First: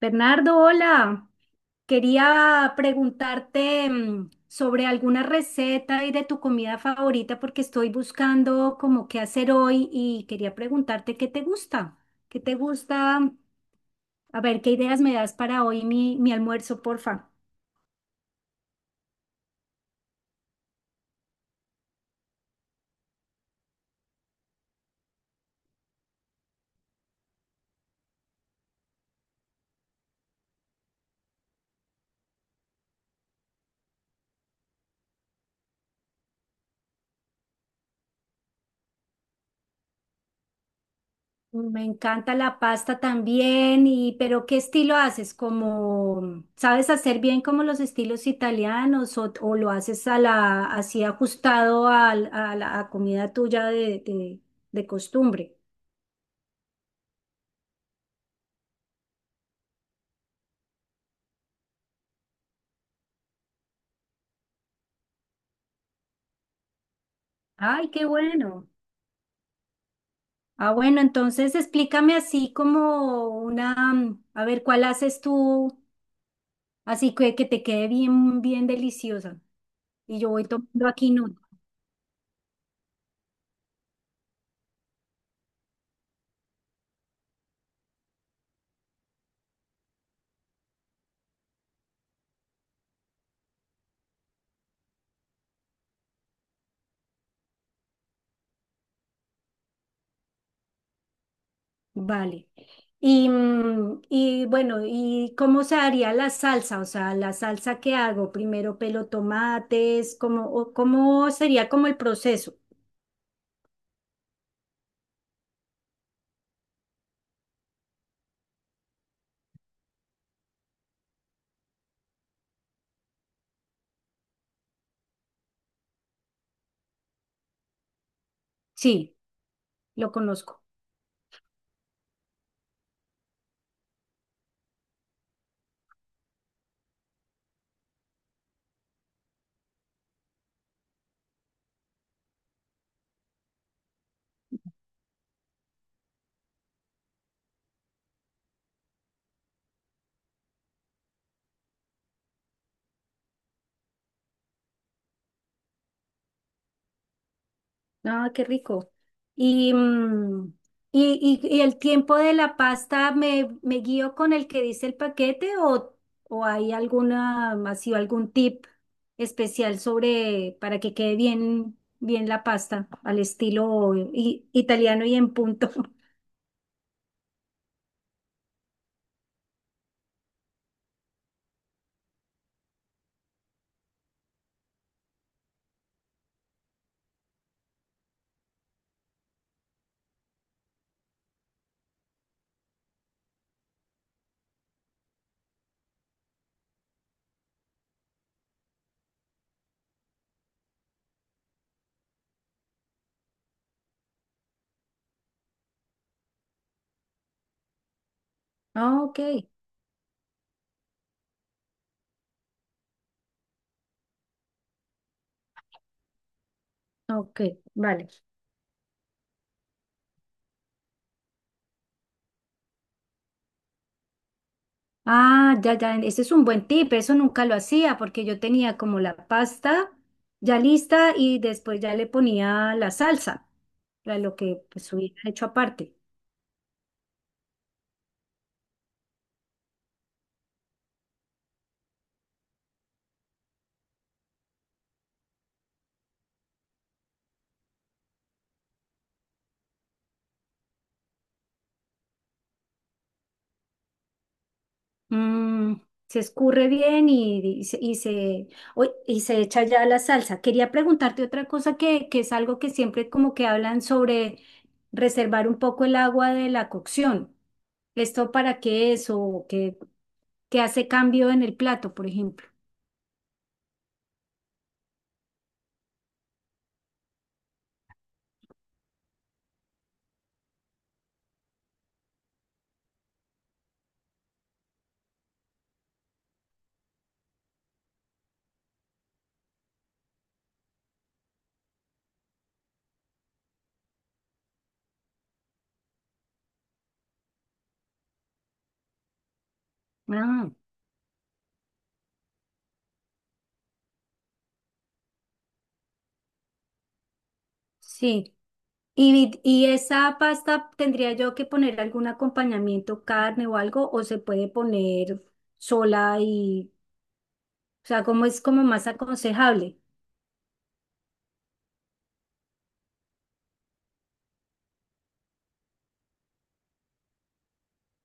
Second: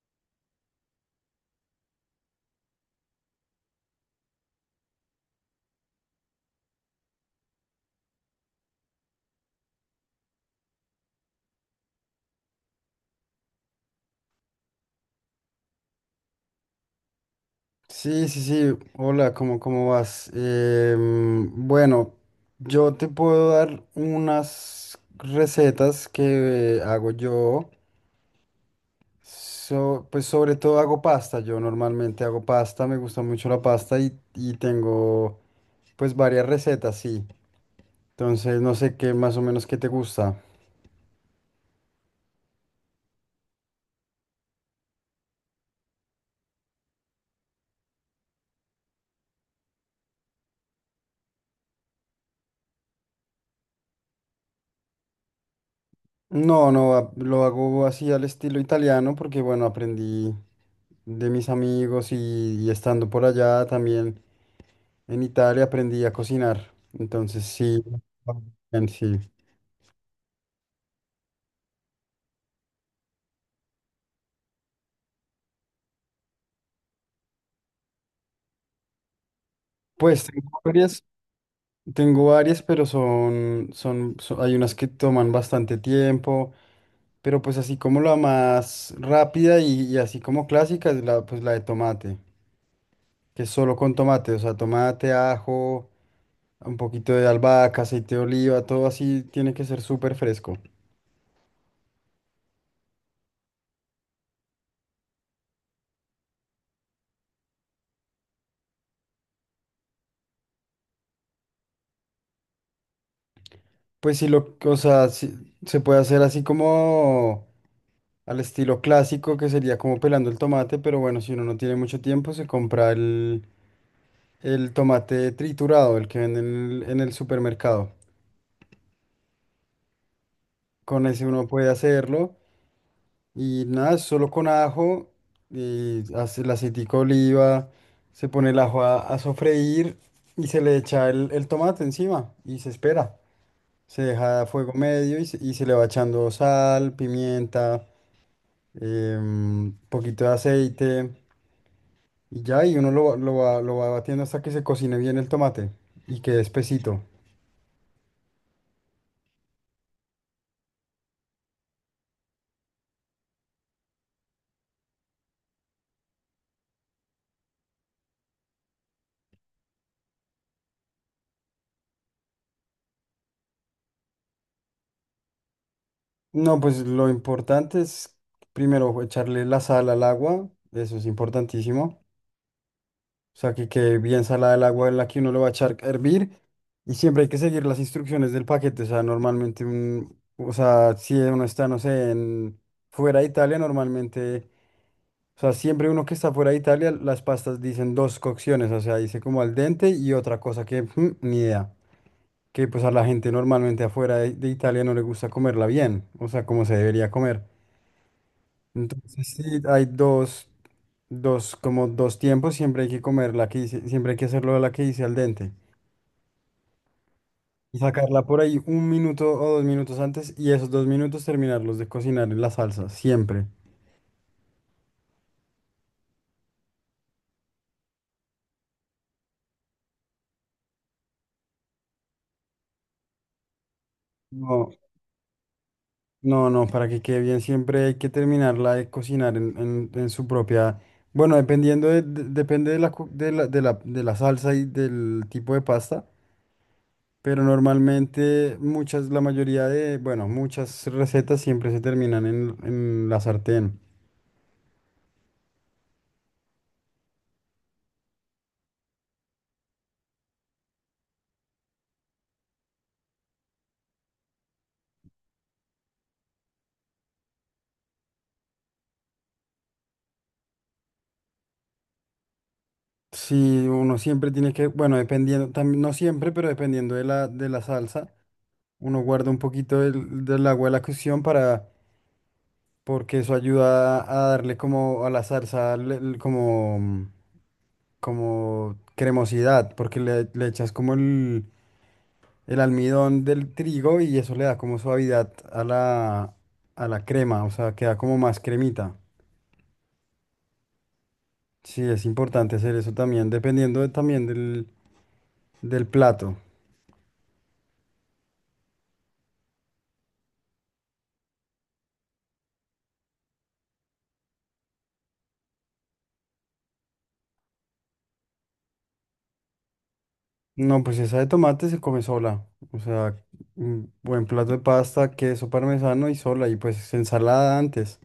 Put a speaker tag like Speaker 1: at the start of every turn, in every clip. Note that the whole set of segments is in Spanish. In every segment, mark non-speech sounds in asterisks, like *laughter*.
Speaker 1: Bernardo, hola. Quería preguntarte sobre alguna receta y de tu comida favorita porque estoy buscando como qué hacer hoy y quería preguntarte qué te gusta. ¿Qué te gusta? A ver, ¿qué ideas me das para hoy mi almuerzo, porfa?
Speaker 2: Sí, sí, sí. Hola, ¿cómo, cómo vas? Bueno, yo te puedo dar unas recetas que hago yo. Pues sobre todo hago pasta. Yo normalmente hago pasta, me gusta mucho la pasta y tengo pues varias recetas, sí. Entonces no sé qué más o menos qué te gusta.
Speaker 1: Me encanta la pasta también, y pero ¿qué estilo haces? ¿Como sabes hacer bien como los estilos italianos o lo haces a la, así ajustado al- a, la a comida tuya de costumbre?
Speaker 2: No, no, lo hago así al estilo italiano porque bueno, aprendí de mis amigos y estando por allá también. En Italia aprendí a cocinar, entonces sí,
Speaker 1: Ay, qué bueno.
Speaker 2: en sí.
Speaker 1: Ah, bueno, entonces explícame así como una, a ver, ¿cuál haces tú así que te quede bien, bien deliciosa? Y
Speaker 2: Pues
Speaker 1: yo voy tomando aquí.
Speaker 2: tengo varias, pero hay unas que toman bastante tiempo, pero pues así como la más rápida y así como clásica es la, pues la de tomate, que es solo con tomate, o sea, tomate, ajo, un poquito de albahaca, aceite de oliva, todo así tiene que ser súper fresco.
Speaker 1: Vale. Y bueno, ¿y cómo se haría la salsa? O sea, la salsa que hago, primero pelo tomates, ¿cómo, o cómo sería como el proceso?
Speaker 2: Pues sí, lo, o sea, sí, se puede hacer así como al estilo clásico, que sería como pelando el tomate, pero bueno, si uno no tiene mucho tiempo, se compra el tomate triturado, el que venden en en el supermercado.
Speaker 1: Sí, lo conozco.
Speaker 2: Con ese uno puede hacerlo y nada, es solo con ajo y hace el aceitico de oliva, se pone el ajo a sofreír y se le echa el tomate encima y se espera. Se deja a fuego medio y se le va echando sal, pimienta, un poquito de aceite y ya, y uno lo va batiendo hasta que se cocine bien el tomate y quede espesito.
Speaker 1: Ah, qué rico. Y, mm, y el tiempo de la pasta, ¿me, me guío con el que dice el paquete o hay alguna, ha sido algún tip especial sobre para que quede bien, bien la pasta al estilo italiano y en punto? *laughs*
Speaker 2: No, pues lo importante es primero echarle la sal al agua, eso es importantísimo. O sea, que quede bien salada el agua en la que uno lo va a echar a hervir y siempre hay que seguir las instrucciones del paquete. O sea, normalmente, o sea, si uno está, no sé, en, fuera de Italia, normalmente. O sea, siempre uno que está fuera de Italia, las pastas dicen dos cocciones, o sea, dice como al dente y otra cosa que ni idea. Que pues a la gente normalmente afuera de Italia no le gusta comerla bien, o sea, como se debería comer.
Speaker 1: Ah, ok,
Speaker 2: Entonces sí, hay dos, como dos tiempos, siempre hay que comer la que dice, siempre hay que hacerlo la que dice al dente.
Speaker 1: ok,
Speaker 2: Y
Speaker 1: vale.
Speaker 2: sacarla por ahí un minuto o dos minutos antes y esos dos minutos terminarlos de cocinar en la salsa, siempre.
Speaker 1: Ah, ya, ya, ese es un buen tip, eso nunca lo hacía porque yo tenía como la pasta ya lista y después ya le ponía la salsa. Lo que
Speaker 2: No,
Speaker 1: pues hubiera hecho aparte.
Speaker 2: no, no, para que quede bien siempre hay que terminarla de cocinar en, en su propia... Bueno, dependiendo depende de la, cu- de la, de la, de la salsa y del tipo de pasta, pero normalmente muchas, la mayoría de, bueno, muchas recetas siempre se terminan en la sartén.
Speaker 1: Mm, se escurre bien y se uy, y se echa ya la salsa. Quería preguntarte otra cosa que es algo que siempre como que hablan sobre reservar un poco el agua de la cocción. ¿Esto para qué es o qué, qué hace cambio en el plato, por ejemplo?
Speaker 2: Si uno siempre tiene que, bueno, dependiendo, también, no siempre, pero dependiendo de de la salsa, uno guarda un poquito del agua de la cocción para, porque eso ayuda a darle como a la salsa, como... como cremosidad, porque le echas como el almidón del trigo y eso le da como suavidad a la crema, o sea, queda como más cremita.
Speaker 1: Ah,
Speaker 2: Sí, es importante hacer eso también, dependiendo también del, del plato.
Speaker 1: sí. Y esa pasta tendría yo que poner algún acompañamiento, carne o algo, o se puede poner sola y... O sea, cómo es como más aconsejable.
Speaker 2: No, pues esa de tomate se come sola, o sea, un buen plato de pasta, queso parmesano y sola, y pues ensalada antes.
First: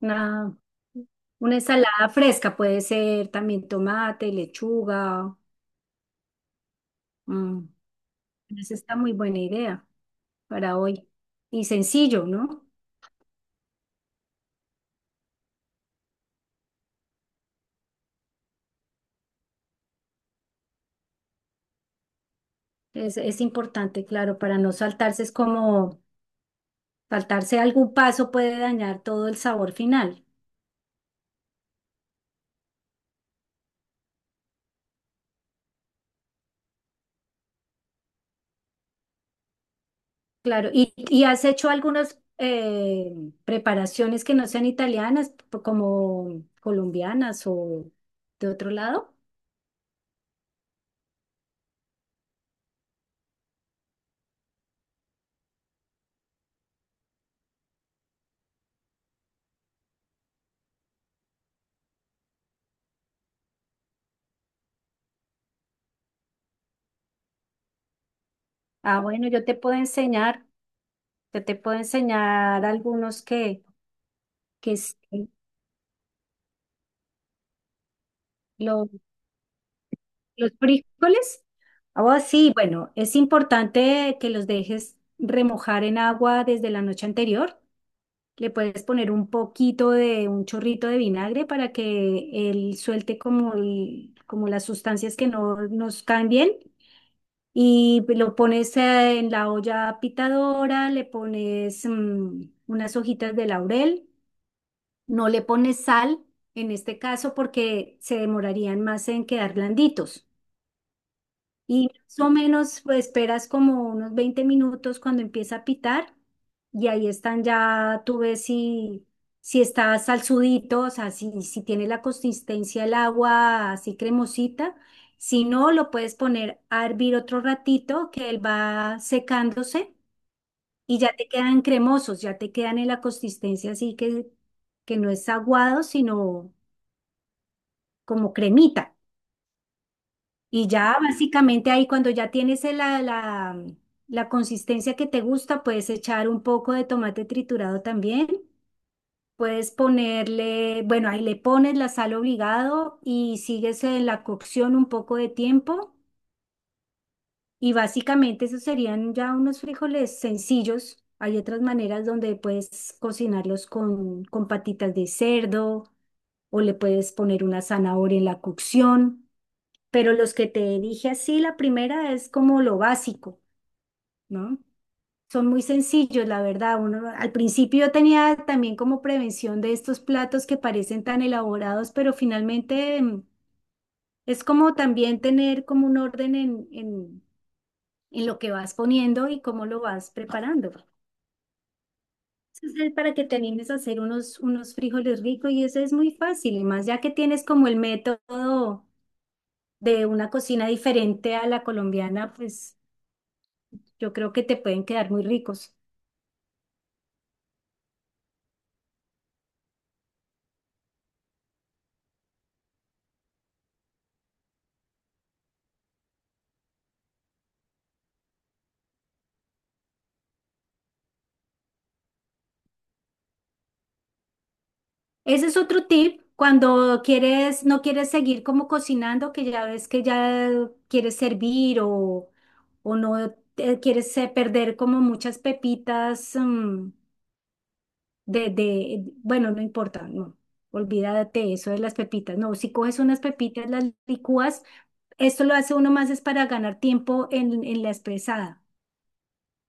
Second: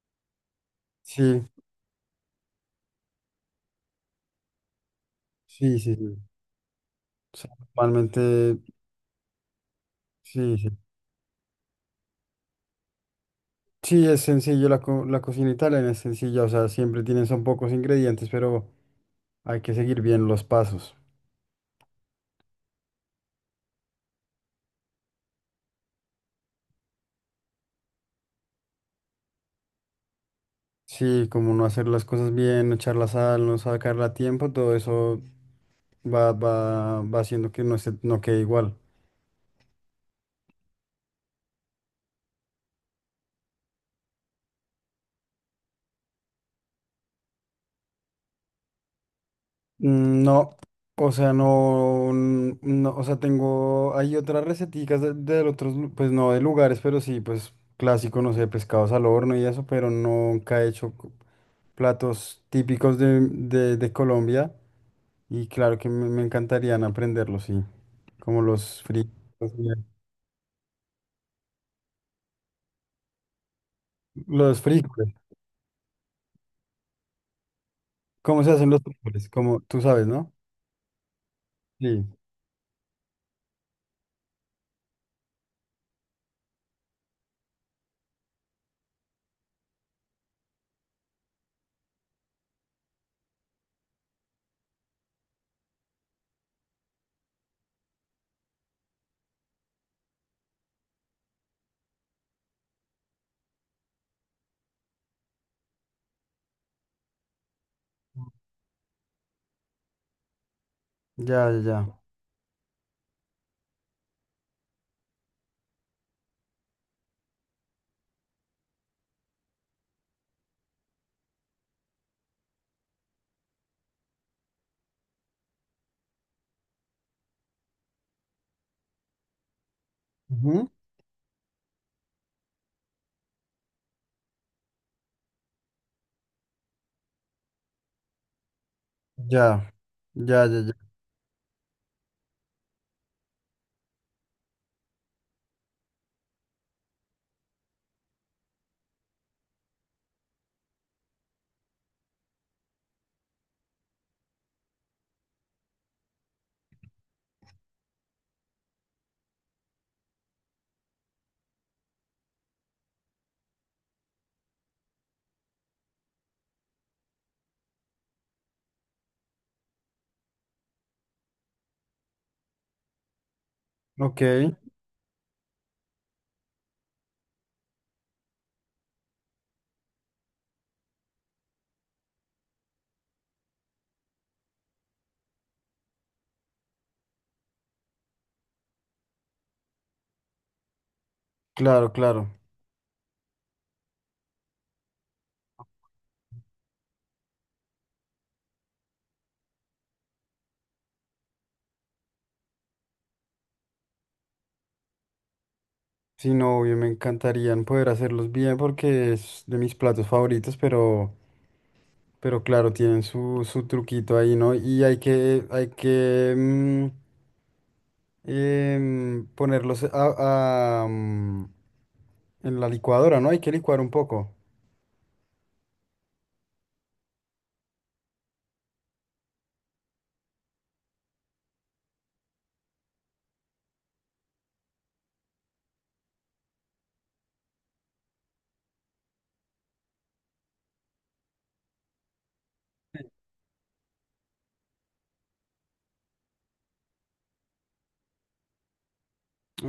Speaker 1: Una,
Speaker 2: Sí,
Speaker 1: una ensalada fresca puede ser también tomate, lechuga.
Speaker 2: sí, sí. Sí. O sea,
Speaker 1: mm,
Speaker 2: normalmente,
Speaker 1: Esa está muy buena idea
Speaker 2: sí, sí.
Speaker 1: para hoy. Y sencillo, ¿no?
Speaker 2: Sí, es sencillo, la, la cocina italiana es sencilla, o sea, siempre tienen, son pocos ingredientes, pero hay que seguir bien los pasos.
Speaker 1: Es importante, claro, para no saltarse, es como saltarse algún paso puede dañar todo el sabor final.
Speaker 2: Sí, como no hacer las cosas bien, no echar la sal, no sacarla a tiempo, todo eso va haciendo que no quede igual.
Speaker 1: Claro, y has hecho algunas preparaciones que no sean italianas, como colombianas o de otro lado.
Speaker 2: Mm, no, o sea, no, no, o sea, tengo, hay otras receticas de otros, pues no de lugares, pero sí, pues clásico, no sé, pescados al horno y eso, pero nunca he hecho platos típicos de, de Colombia. Y claro que me encantarían aprenderlo, sí. Como los
Speaker 1: Ah,
Speaker 2: frijoles.
Speaker 1: bueno, yo te puedo enseñar, yo te puedo enseñar algunos que,
Speaker 2: Los
Speaker 1: que es-
Speaker 2: frijoles. ¿Cómo se hacen los
Speaker 1: los,
Speaker 2: frijoles? Como tú sabes, ¿no?
Speaker 1: los frijoles.
Speaker 2: Sí.
Speaker 1: Ah, sí, bueno, es importante que los dejes remojar en agua desde la noche anterior. Le puedes poner un poquito de un chorrito de vinagre para que él suelte como, como las sustancias que no nos caen bien. Y lo pones en la olla pitadora, le pones unas hojitas de laurel. No le pones sal en este caso porque se demorarían más en quedar blanditos.
Speaker 2: Ya, ya,
Speaker 1: Y
Speaker 2: ya.
Speaker 1: más o menos pues, esperas como unos 20 minutos cuando empieza a pitar y ahí están ya, tú ves si, si está salsudito, o sea, si, si tiene la consistencia el agua así cremosita. Si no, lo puedes poner a hervir otro ratito que él va secándose
Speaker 2: Ujú.
Speaker 1: y ya te quedan cremosos, ya te quedan en la consistencia así que no es aguado, sino como cremita.
Speaker 2: Ya, ya, ya,
Speaker 1: Y
Speaker 2: ya.
Speaker 1: ya básicamente ahí cuando ya tienes la consistencia que te gusta, puedes echar un poco de tomate triturado también. Puedes ponerle, bueno, ahí le pones la sal obligado y sigues en la cocción un poco de tiempo. Y básicamente esos serían ya unos frijoles sencillos. Hay otras maneras donde puedes cocinarlos con patitas de cerdo o le puedes poner una zanahoria en la cocción. Pero los que te dije así, la primera es como lo básico,
Speaker 2: Ok,
Speaker 1: ¿no? Son muy sencillos, la verdad. Uno, al principio yo tenía también como prevención de estos platos que parecen tan elaborados, pero finalmente es como también tener como un orden en lo que vas poniendo y cómo lo vas preparando.
Speaker 2: claro, claro.
Speaker 1: Entonces, es para que te animes a hacer unos, unos frijoles ricos y eso es muy fácil. Y más ya que tienes como el método de una cocina diferente a la colombiana, pues yo creo que te pueden quedar muy ricos.
Speaker 2: Sí, no, obvio, me encantarían poder hacerlos bien porque es de mis platos favoritos, pero claro, tienen su, su truquito ahí, ¿no? Y hay que ponerlos a, en la licuadora, ¿no? Hay que licuar un poco.
Speaker 1: Ese es otro tip. Cuando quieres, no quieres seguir como cocinando, que ya ves que ya quieres servir o no te- quieres perder como muchas pepitas bueno, no importa, no. Olvídate eso de las pepitas. No, si coges unas pepitas, las licúas, esto lo hace uno más es para ganar tiempo en la espesada.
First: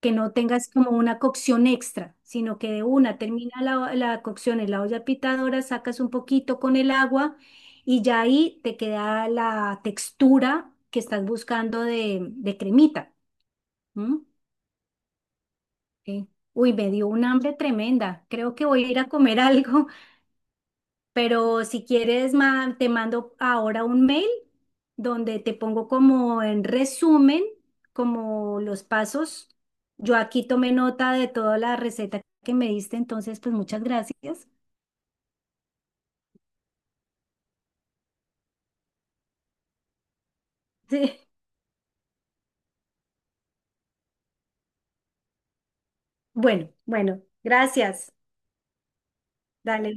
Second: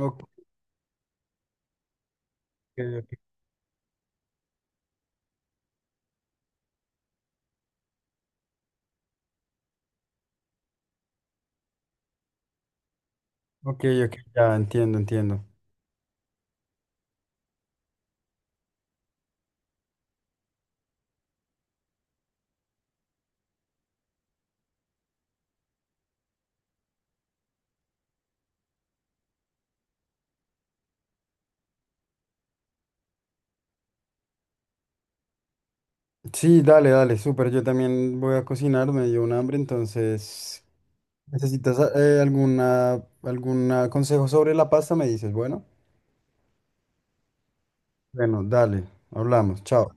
Speaker 1: Que no tengas como una cocción extra, sino que de
Speaker 2: ok,
Speaker 1: una termina la cocción en la olla pitadora, sacas un poquito con el agua y ya ahí te queda la textura que estás buscando de cremita.
Speaker 2: ok, ok,
Speaker 1: ¿M?
Speaker 2: ya entiendo, entiendo.
Speaker 1: Sí. Uy, me dio un hambre tremenda. Creo que voy a ir a comer *laughs* algo. Pero si quieres, te mando ahora un mail donde te pongo como en resumen, como los pasos. Yo aquí tomé nota de toda la receta que me diste, entonces pues muchas gracias. *laughs*
Speaker 2: Sí, dale, dale, súper. Yo también voy a cocinar, me dio un hambre, entonces,
Speaker 1: Sí.
Speaker 2: ¿necesitas alguna, algún consejo sobre la pasta? Me dices, bueno.
Speaker 1: Bueno, bueno, gracias.
Speaker 2: Bueno, dale, hablamos, chao.
Speaker 1: Dale.